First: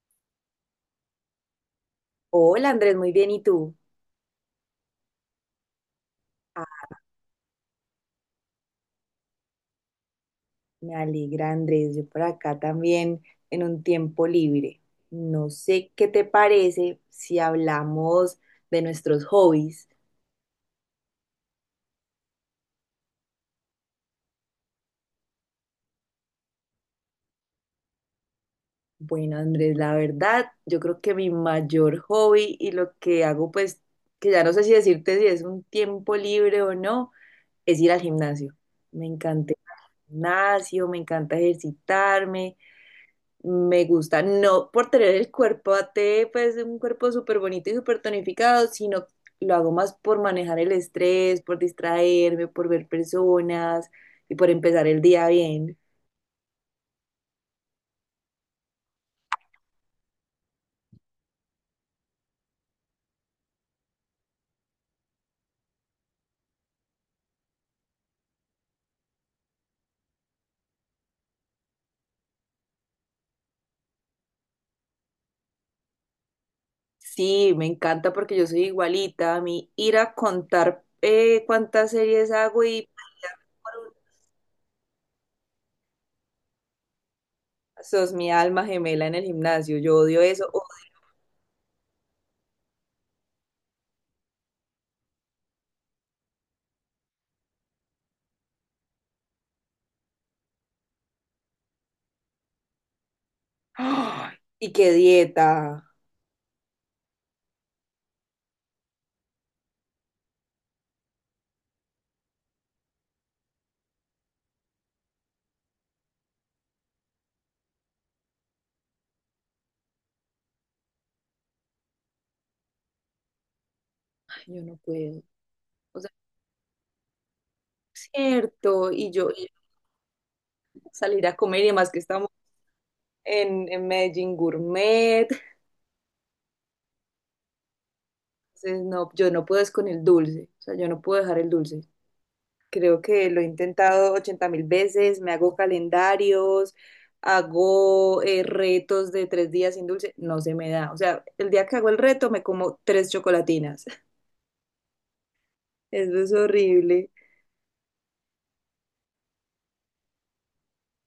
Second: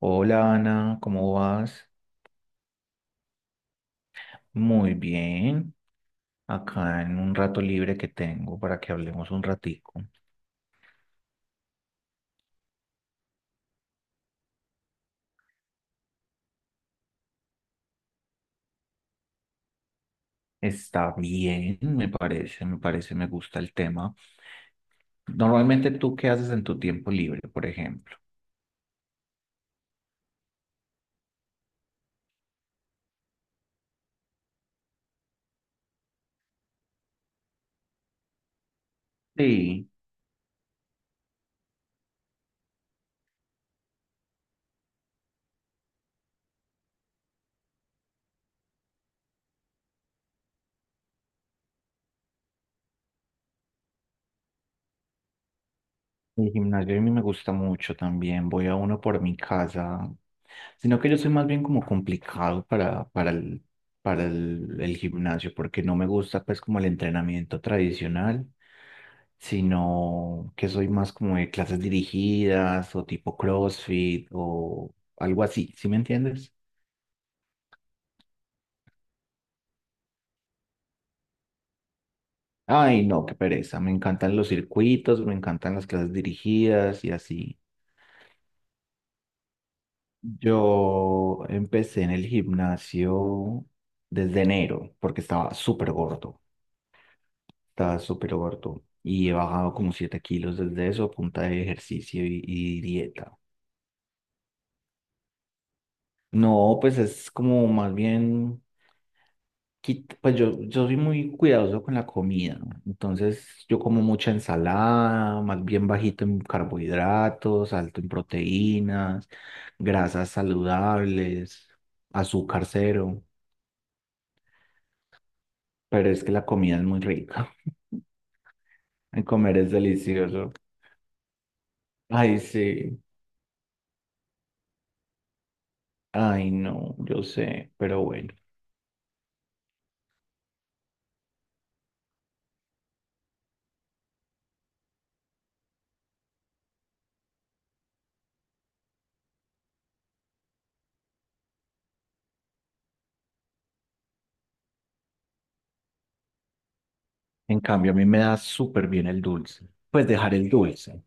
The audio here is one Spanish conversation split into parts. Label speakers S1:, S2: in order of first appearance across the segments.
S1: Hola Ana, ¿cómo vas?
S2: Hola Andrés, muy bien. ¿Y tú?
S1: Muy bien.
S2: Ah,
S1: Acá en un rato libre que tengo para que hablemos un ratico.
S2: me alegra Andrés, yo por acá también en un tiempo libre. No sé qué te parece si hablamos de nuestros hobbies.
S1: Está bien, me parece, me gusta el tema. Normalmente, ¿tú qué haces en tu tiempo libre, por ejemplo?
S2: Bueno Andrés, la verdad, yo creo que mi mayor hobby y lo que hago pues, que ya no sé si decirte si es un tiempo libre o no, es ir al gimnasio. Me encanta
S1: Sí.
S2: el gimnasio, me encanta ejercitarme. Me gusta, no por tener el cuerpo a T, pues un cuerpo súper bonito y súper tonificado, sino lo hago más por manejar el estrés, por distraerme, por ver personas y por empezar el día bien.
S1: El gimnasio a mí me gusta mucho también, voy a uno por mi casa, sino que yo soy más bien como complicado para el gimnasio, porque no me gusta pues como el entrenamiento tradicional, sino que soy más como de clases dirigidas o tipo CrossFit o algo así, ¿sí me entiendes?
S2: Sí, me encanta porque yo soy igualita. A mí ir a contar cuántas series hago y
S1: Ay, no, qué
S2: por
S1: pereza, me
S2: una,
S1: encantan los circuitos, me encantan las clases dirigidas y así.
S2: sos mi alma gemela en el gimnasio. Yo odio eso.
S1: Yo empecé en el gimnasio desde enero porque estaba súper gordo, y he bajado como 7 kilos desde eso a punta de ejercicio y dieta.
S2: ¡Ay! Y qué dieta.
S1: No, pues es como más bien, pues yo soy muy cuidadoso con la comida, ¿no? Entonces yo como mucha ensalada, más bien bajito en carbohidratos, alto en proteínas, grasas saludables, azúcar cero.
S2: Ay, yo no puedo. O sea,
S1: Pero es que la comida es muy rica.
S2: es cierto. Y
S1: El
S2: yo y
S1: comer es delicioso.
S2: salir a comer y demás que estamos
S1: Ay, sí.
S2: en Medellín Gourmet.
S1: Ay, no, yo sé, pero bueno.
S2: Entonces, no, yo no puedo es con el dulce, o sea, yo no puedo dejar el dulce. Creo que lo he intentado 80 mil veces, me hago calendarios, hago retos de 3 días sin dulce, no se me da. O sea, el día que hago el reto me como tres chocolatinas. Eso es horrible.
S1: En cambio, a mí me da súper bien el dulce. Pues dejar el dulce.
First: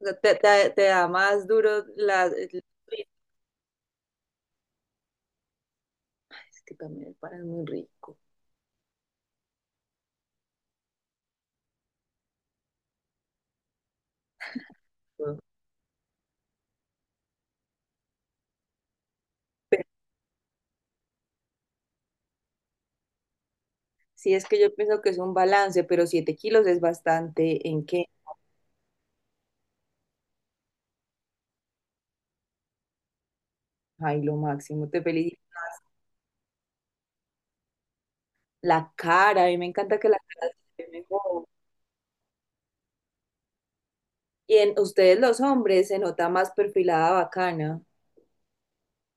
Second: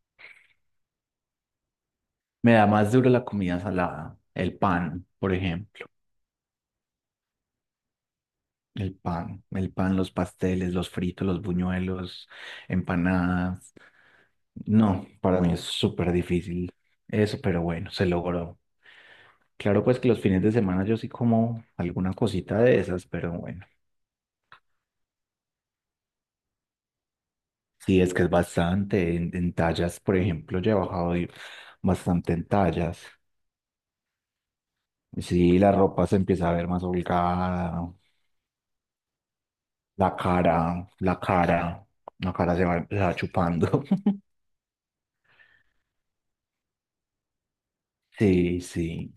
S2: O sea, te da más duro las...
S1: Me
S2: Ay,
S1: da más duro la comida salada, el pan, por ejemplo.
S2: es que también el pan es muy rico.
S1: El pan, los pasteles, los fritos, los buñuelos, empanadas. No,
S2: Pero
S1: para mí es súper difícil eso, pero bueno, se logró. Claro, pues que los fines de semana yo sí como alguna cosita de esas, pero bueno,
S2: sí es que yo pienso que es un balance, pero 7 kilos es bastante en
S1: sí
S2: qué.
S1: es que es bastante. En tallas, por ejemplo, yo he bajado bastante en tallas.
S2: Ay, lo máximo, te felicito.
S1: Sí, la ropa se empieza a ver más holgada,
S2: La cara, a mí me encanta que
S1: la
S2: la cara
S1: cara,
S2: se ve
S1: la
S2: mejor.
S1: cara, la cara, se va chupando.
S2: Y en ustedes los hombres se nota más perfilada bacana.
S1: Sí, sí.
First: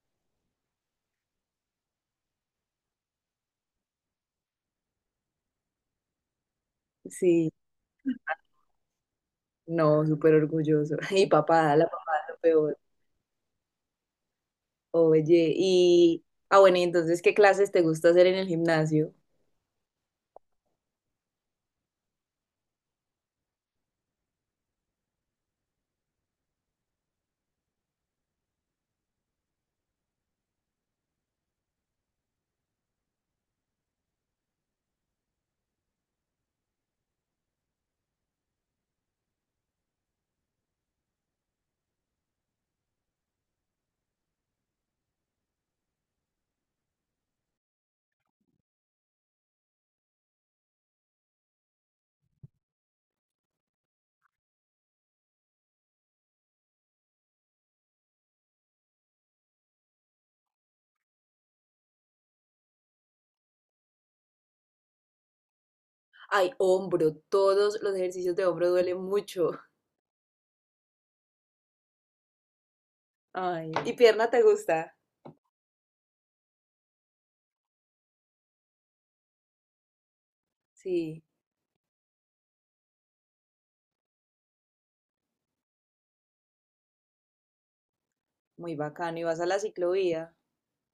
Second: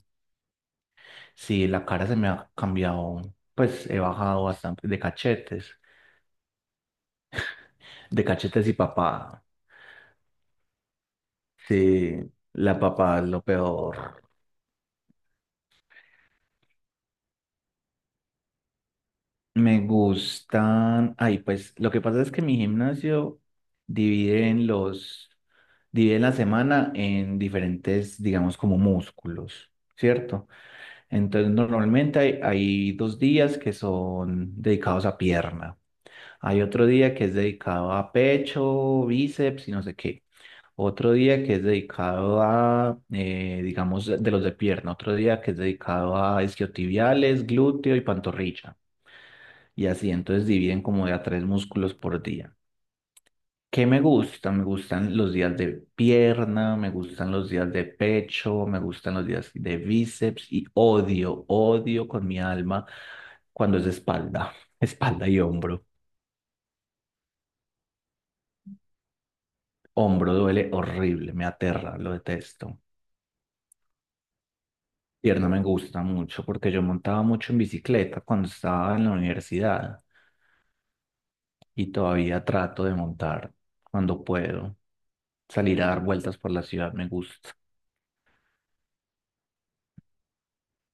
S1: Sí, la cara se me ha cambiado, pues he bajado bastante de cachetes,
S2: Sí,
S1: de cachetes y papada.
S2: no, súper orgulloso. Y papada, la papada
S1: Sí,
S2: es lo peor.
S1: la papada es lo peor.
S2: Oye, y... Ah, bueno, y entonces, ¿qué clases te gusta hacer en el gimnasio?
S1: Me gustan, ay, pues lo que pasa es que mi gimnasio divide en los, divide la semana en diferentes, digamos, como músculos, ¿cierto? Entonces normalmente hay 2 días que son dedicados a pierna, hay otro día que es dedicado a pecho, bíceps y no sé qué. Otro día que es dedicado a, digamos, de los de pierna. Otro día que es dedicado a isquiotibiales, glúteo y pantorrilla. Y así, entonces dividen como de a tres músculos por día. ¿Qué me gusta? Me gustan los días de pierna, me gustan los días de pecho, me gustan los días de bíceps y odio, odio con mi alma cuando es espalda, espalda y hombro.
S2: Ay, hombro, todos los ejercicios de hombro duelen mucho.
S1: Hombro duele horrible, me aterra, lo detesto.
S2: Ay, ¿y pierna te gusta?
S1: Pierna me gusta mucho porque yo montaba mucho en bicicleta cuando estaba en la universidad
S2: Sí,
S1: y todavía trato de montar cuando puedo. Salir a dar vueltas por la ciudad me gusta.
S2: muy bacano. Y vas a la ciclovía,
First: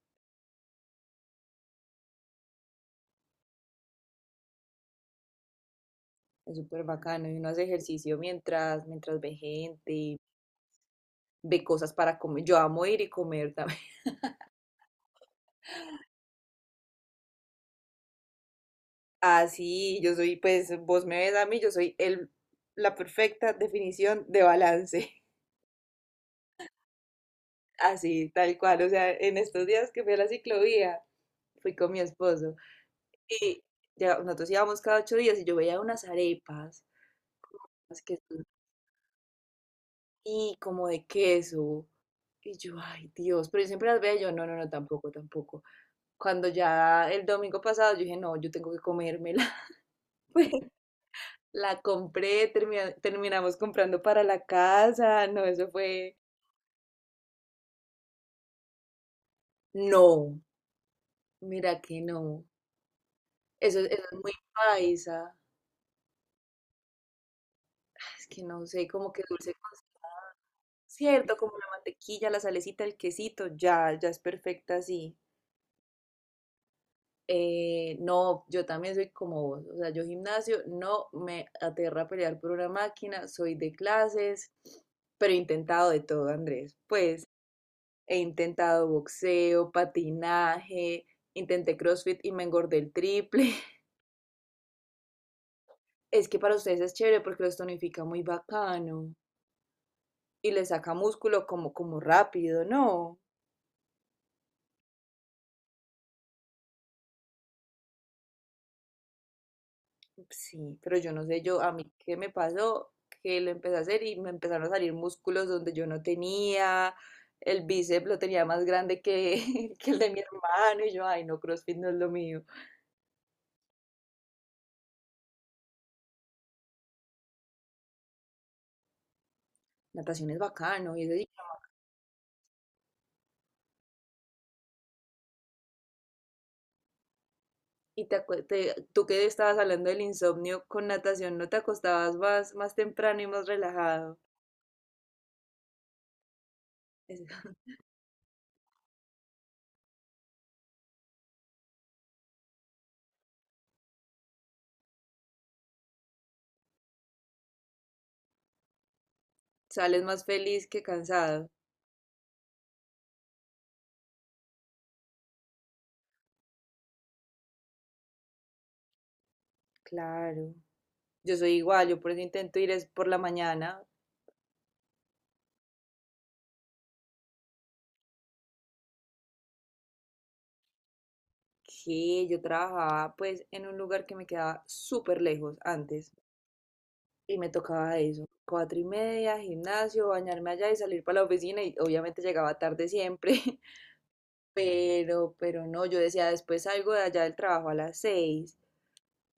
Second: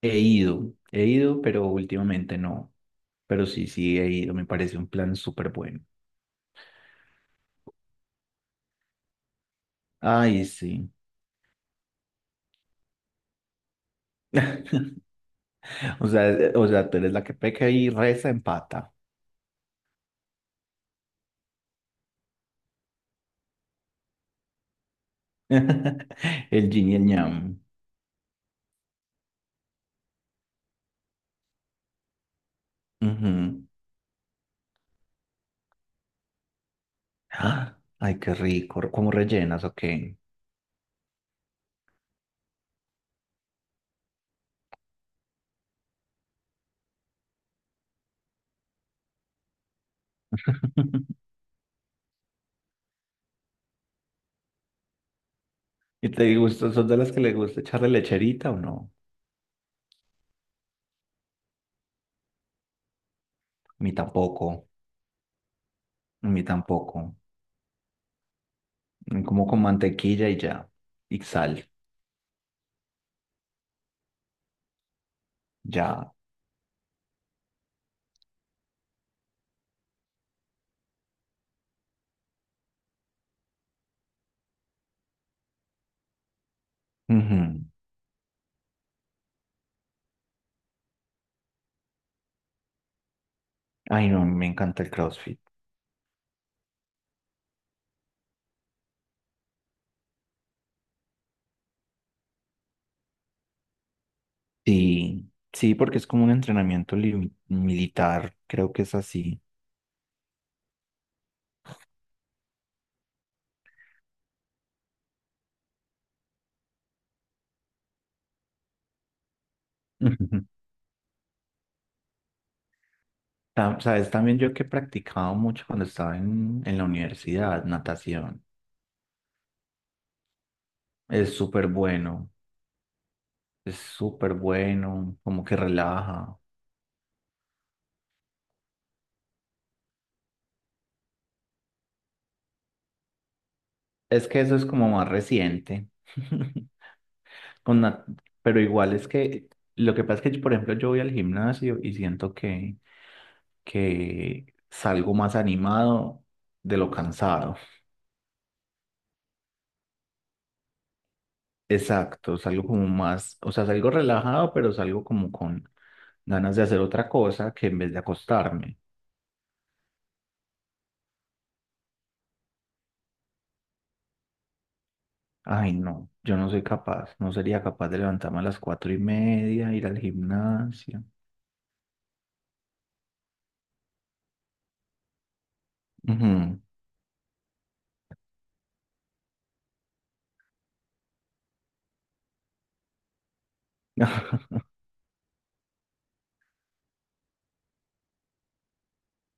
S1: He ido, pero últimamente no. Pero sí, sí, he ido, me parece un plan súper bueno.
S2: es súper bacano. Y uno hace ejercicio mientras ve gente.
S1: Ay, sí.
S2: Ve cosas para comer. Yo amo ir y comer también.
S1: O sea, tú eres la que peca y reza empata.
S2: Así, yo soy, pues vos me ves a mí, yo soy el, la perfecta definición de balance.
S1: El yin y el yang.
S2: Así, tal cual. O sea, en estos días que fui a la ciclovía, fui con mi esposo
S1: Ujú.
S2: y ya, nosotros íbamos cada 8 días y yo veía unas arepas como
S1: Ah,
S2: unas que
S1: ay, qué
S2: son
S1: rico. ¿Cómo rellenas o qué?
S2: y como de queso. Y yo, ay Dios, pero yo siempre las veo, yo no, no, no, tampoco, tampoco. Cuando ya el domingo pasado yo dije, no, yo tengo que comérmela. La compré, terminamos comprando para la casa. No, eso
S1: ¿Y
S2: fue.
S1: te gusta, sos de las que le gusta echarle lecherita o no?
S2: No, mira que no. Eso,
S1: A
S2: eso
S1: mí
S2: es muy
S1: tampoco,
S2: paisa.
S1: a mí tampoco.
S2: Es que no sé, como que
S1: Como
S2: dulce
S1: con
S2: con
S1: mantequilla y ya, y
S2: cierto, como
S1: sal,
S2: la mantequilla, la salecita, el quesito, ya, ya es perfecta así.
S1: ya.
S2: No, yo también soy como vos. O sea, yo gimnasio no me aterra pelear por una máquina, soy de clases, pero he intentado de todo, Andrés. Pues.
S1: Ujú.
S2: He intentado boxeo, patinaje, intenté CrossFit y me engordé el triple.
S1: Ay, no, me encanta el CrossFit.
S2: Es que para ustedes es chévere porque los tonifica muy bacano y les saca músculo como rápido, ¿no?
S1: Sí, sí, porque es como un entrenamiento militar, creo que es así.
S2: Sí, pero yo no sé, yo a mí qué me pasó, que lo empecé a hacer y me empezaron a salir músculos donde yo no tenía, el bíceps lo tenía más grande que, que el de mi
S1: Ujú.
S2: hermano y yo, ay no, CrossFit no es lo mío.
S1: Sabes, también yo que he practicado mucho cuando estaba en la universidad, natación.
S2: Natación es bacano y es.
S1: Es súper bueno, es súper bueno, como que relaja.
S2: Tú que estabas hablando del insomnio, con natación no te acostabas más temprano y más relajado.
S1: Es que eso es como más reciente.
S2: Es-
S1: Con na- pero igual es que lo que pasa es que, por ejemplo, yo voy al gimnasio y siento que, salgo más animado de lo cansado.
S2: Sales más feliz que cansado.
S1: Exacto, salgo como más, o sea, salgo relajado, pero salgo como con ganas de hacer otra cosa que en vez de acostarme.
S2: Claro. Yo soy igual, yo por eso intento ir es por la mañana,
S1: Ay, no, yo no soy capaz, no sería capaz de levantarme a las 4:30, ir al gimnasio.
S2: que yo trabajaba pues en un lugar que me quedaba súper lejos antes
S1: Ujú.
S2: y me tocaba eso. 4:30, gimnasio, bañarme allá y salir para la oficina y obviamente llegaba tarde siempre, pero no, yo decía después salgo de allá del trabajo a las 6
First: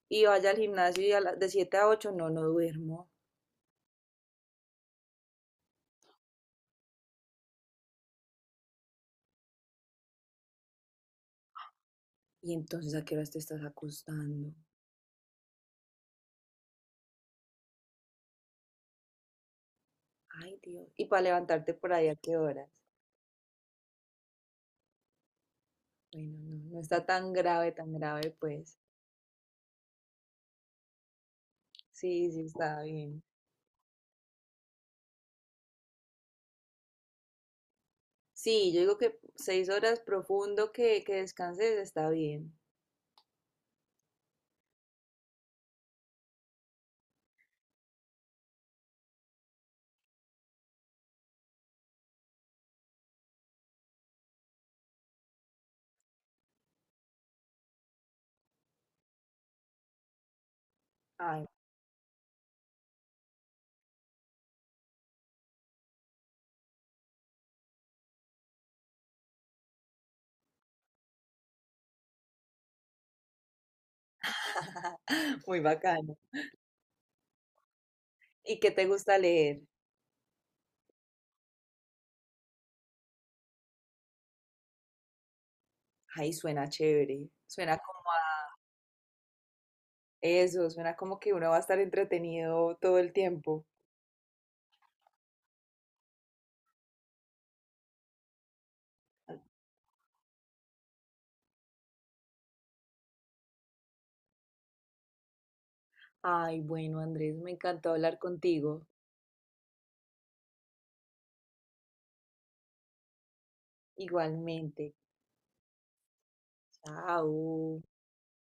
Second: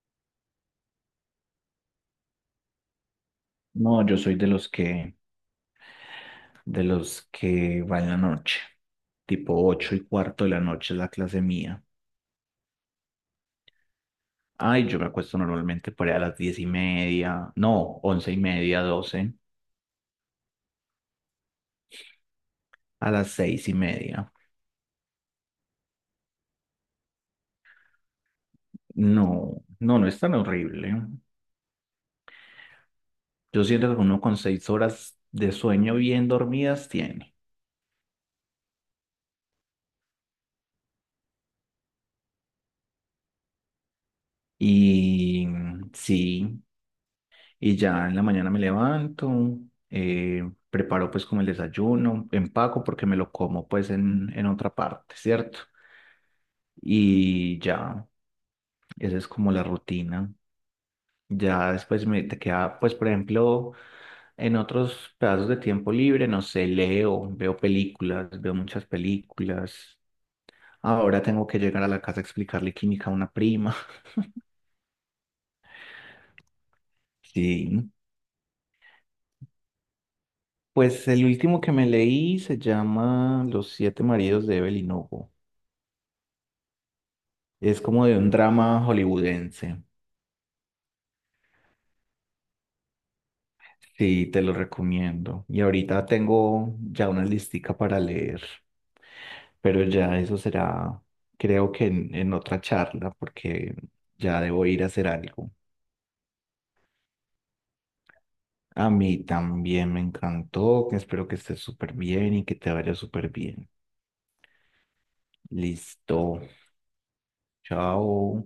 S2: y vaya al gimnasio y de 7 a 8 no, no duermo.
S1: No, yo soy de los que va en la noche, tipo 8:15 de la noche es la clase mía.
S2: Y entonces, ¿a qué horas te estás acostando?
S1: Ay, yo me acuesto normalmente por ahí a las 10:30, no, 11:30, doce
S2: Ay, Dios. Y para levantarte por ahí, ¿a qué horas?
S1: a las 6:30.
S2: Bueno, no, no está tan grave, pues.
S1: No, no, no es tan horrible.
S2: Sí, sí, está bien.
S1: Yo siento que uno con 6 horas de sueño bien dormidas tiene.
S2: Sí, yo digo que 6 horas profundo que descanses está bien.
S1: Y sí, y ya en la mañana me levanto, preparo pues como el desayuno, empaco porque me lo como pues en otra parte, ¿cierto? Y ya, esa es como la rutina.
S2: Ay,
S1: Ya después me te queda, pues por ejemplo, en otros pedazos de tiempo libre, no sé, leo, veo películas, veo muchas películas. Ahora tengo que llegar a la casa a explicarle química a una prima.
S2: muy bacano.
S1: Sí.
S2: ¿Y qué te gusta leer?
S1: Pues el último que me leí se llama Los siete maridos de Evelyn Hugo.
S2: Ay, suena chévere. Suena
S1: Es
S2: como
S1: como de un drama hollywoodense.
S2: eso, suena como que uno va a estar entretenido todo el tiempo.
S1: Sí, te lo recomiendo. Y ahorita tengo ya una listica para leer, pero ya eso será, creo que en otra charla, porque ya debo ir a hacer algo.
S2: Ay, bueno, Andrés, me encantó hablar contigo.
S1: A mí también me encantó, que espero que estés súper bien y que te vaya súper bien.
S2: Igualmente.
S1: Listo.
S2: Chao.
S1: Chao.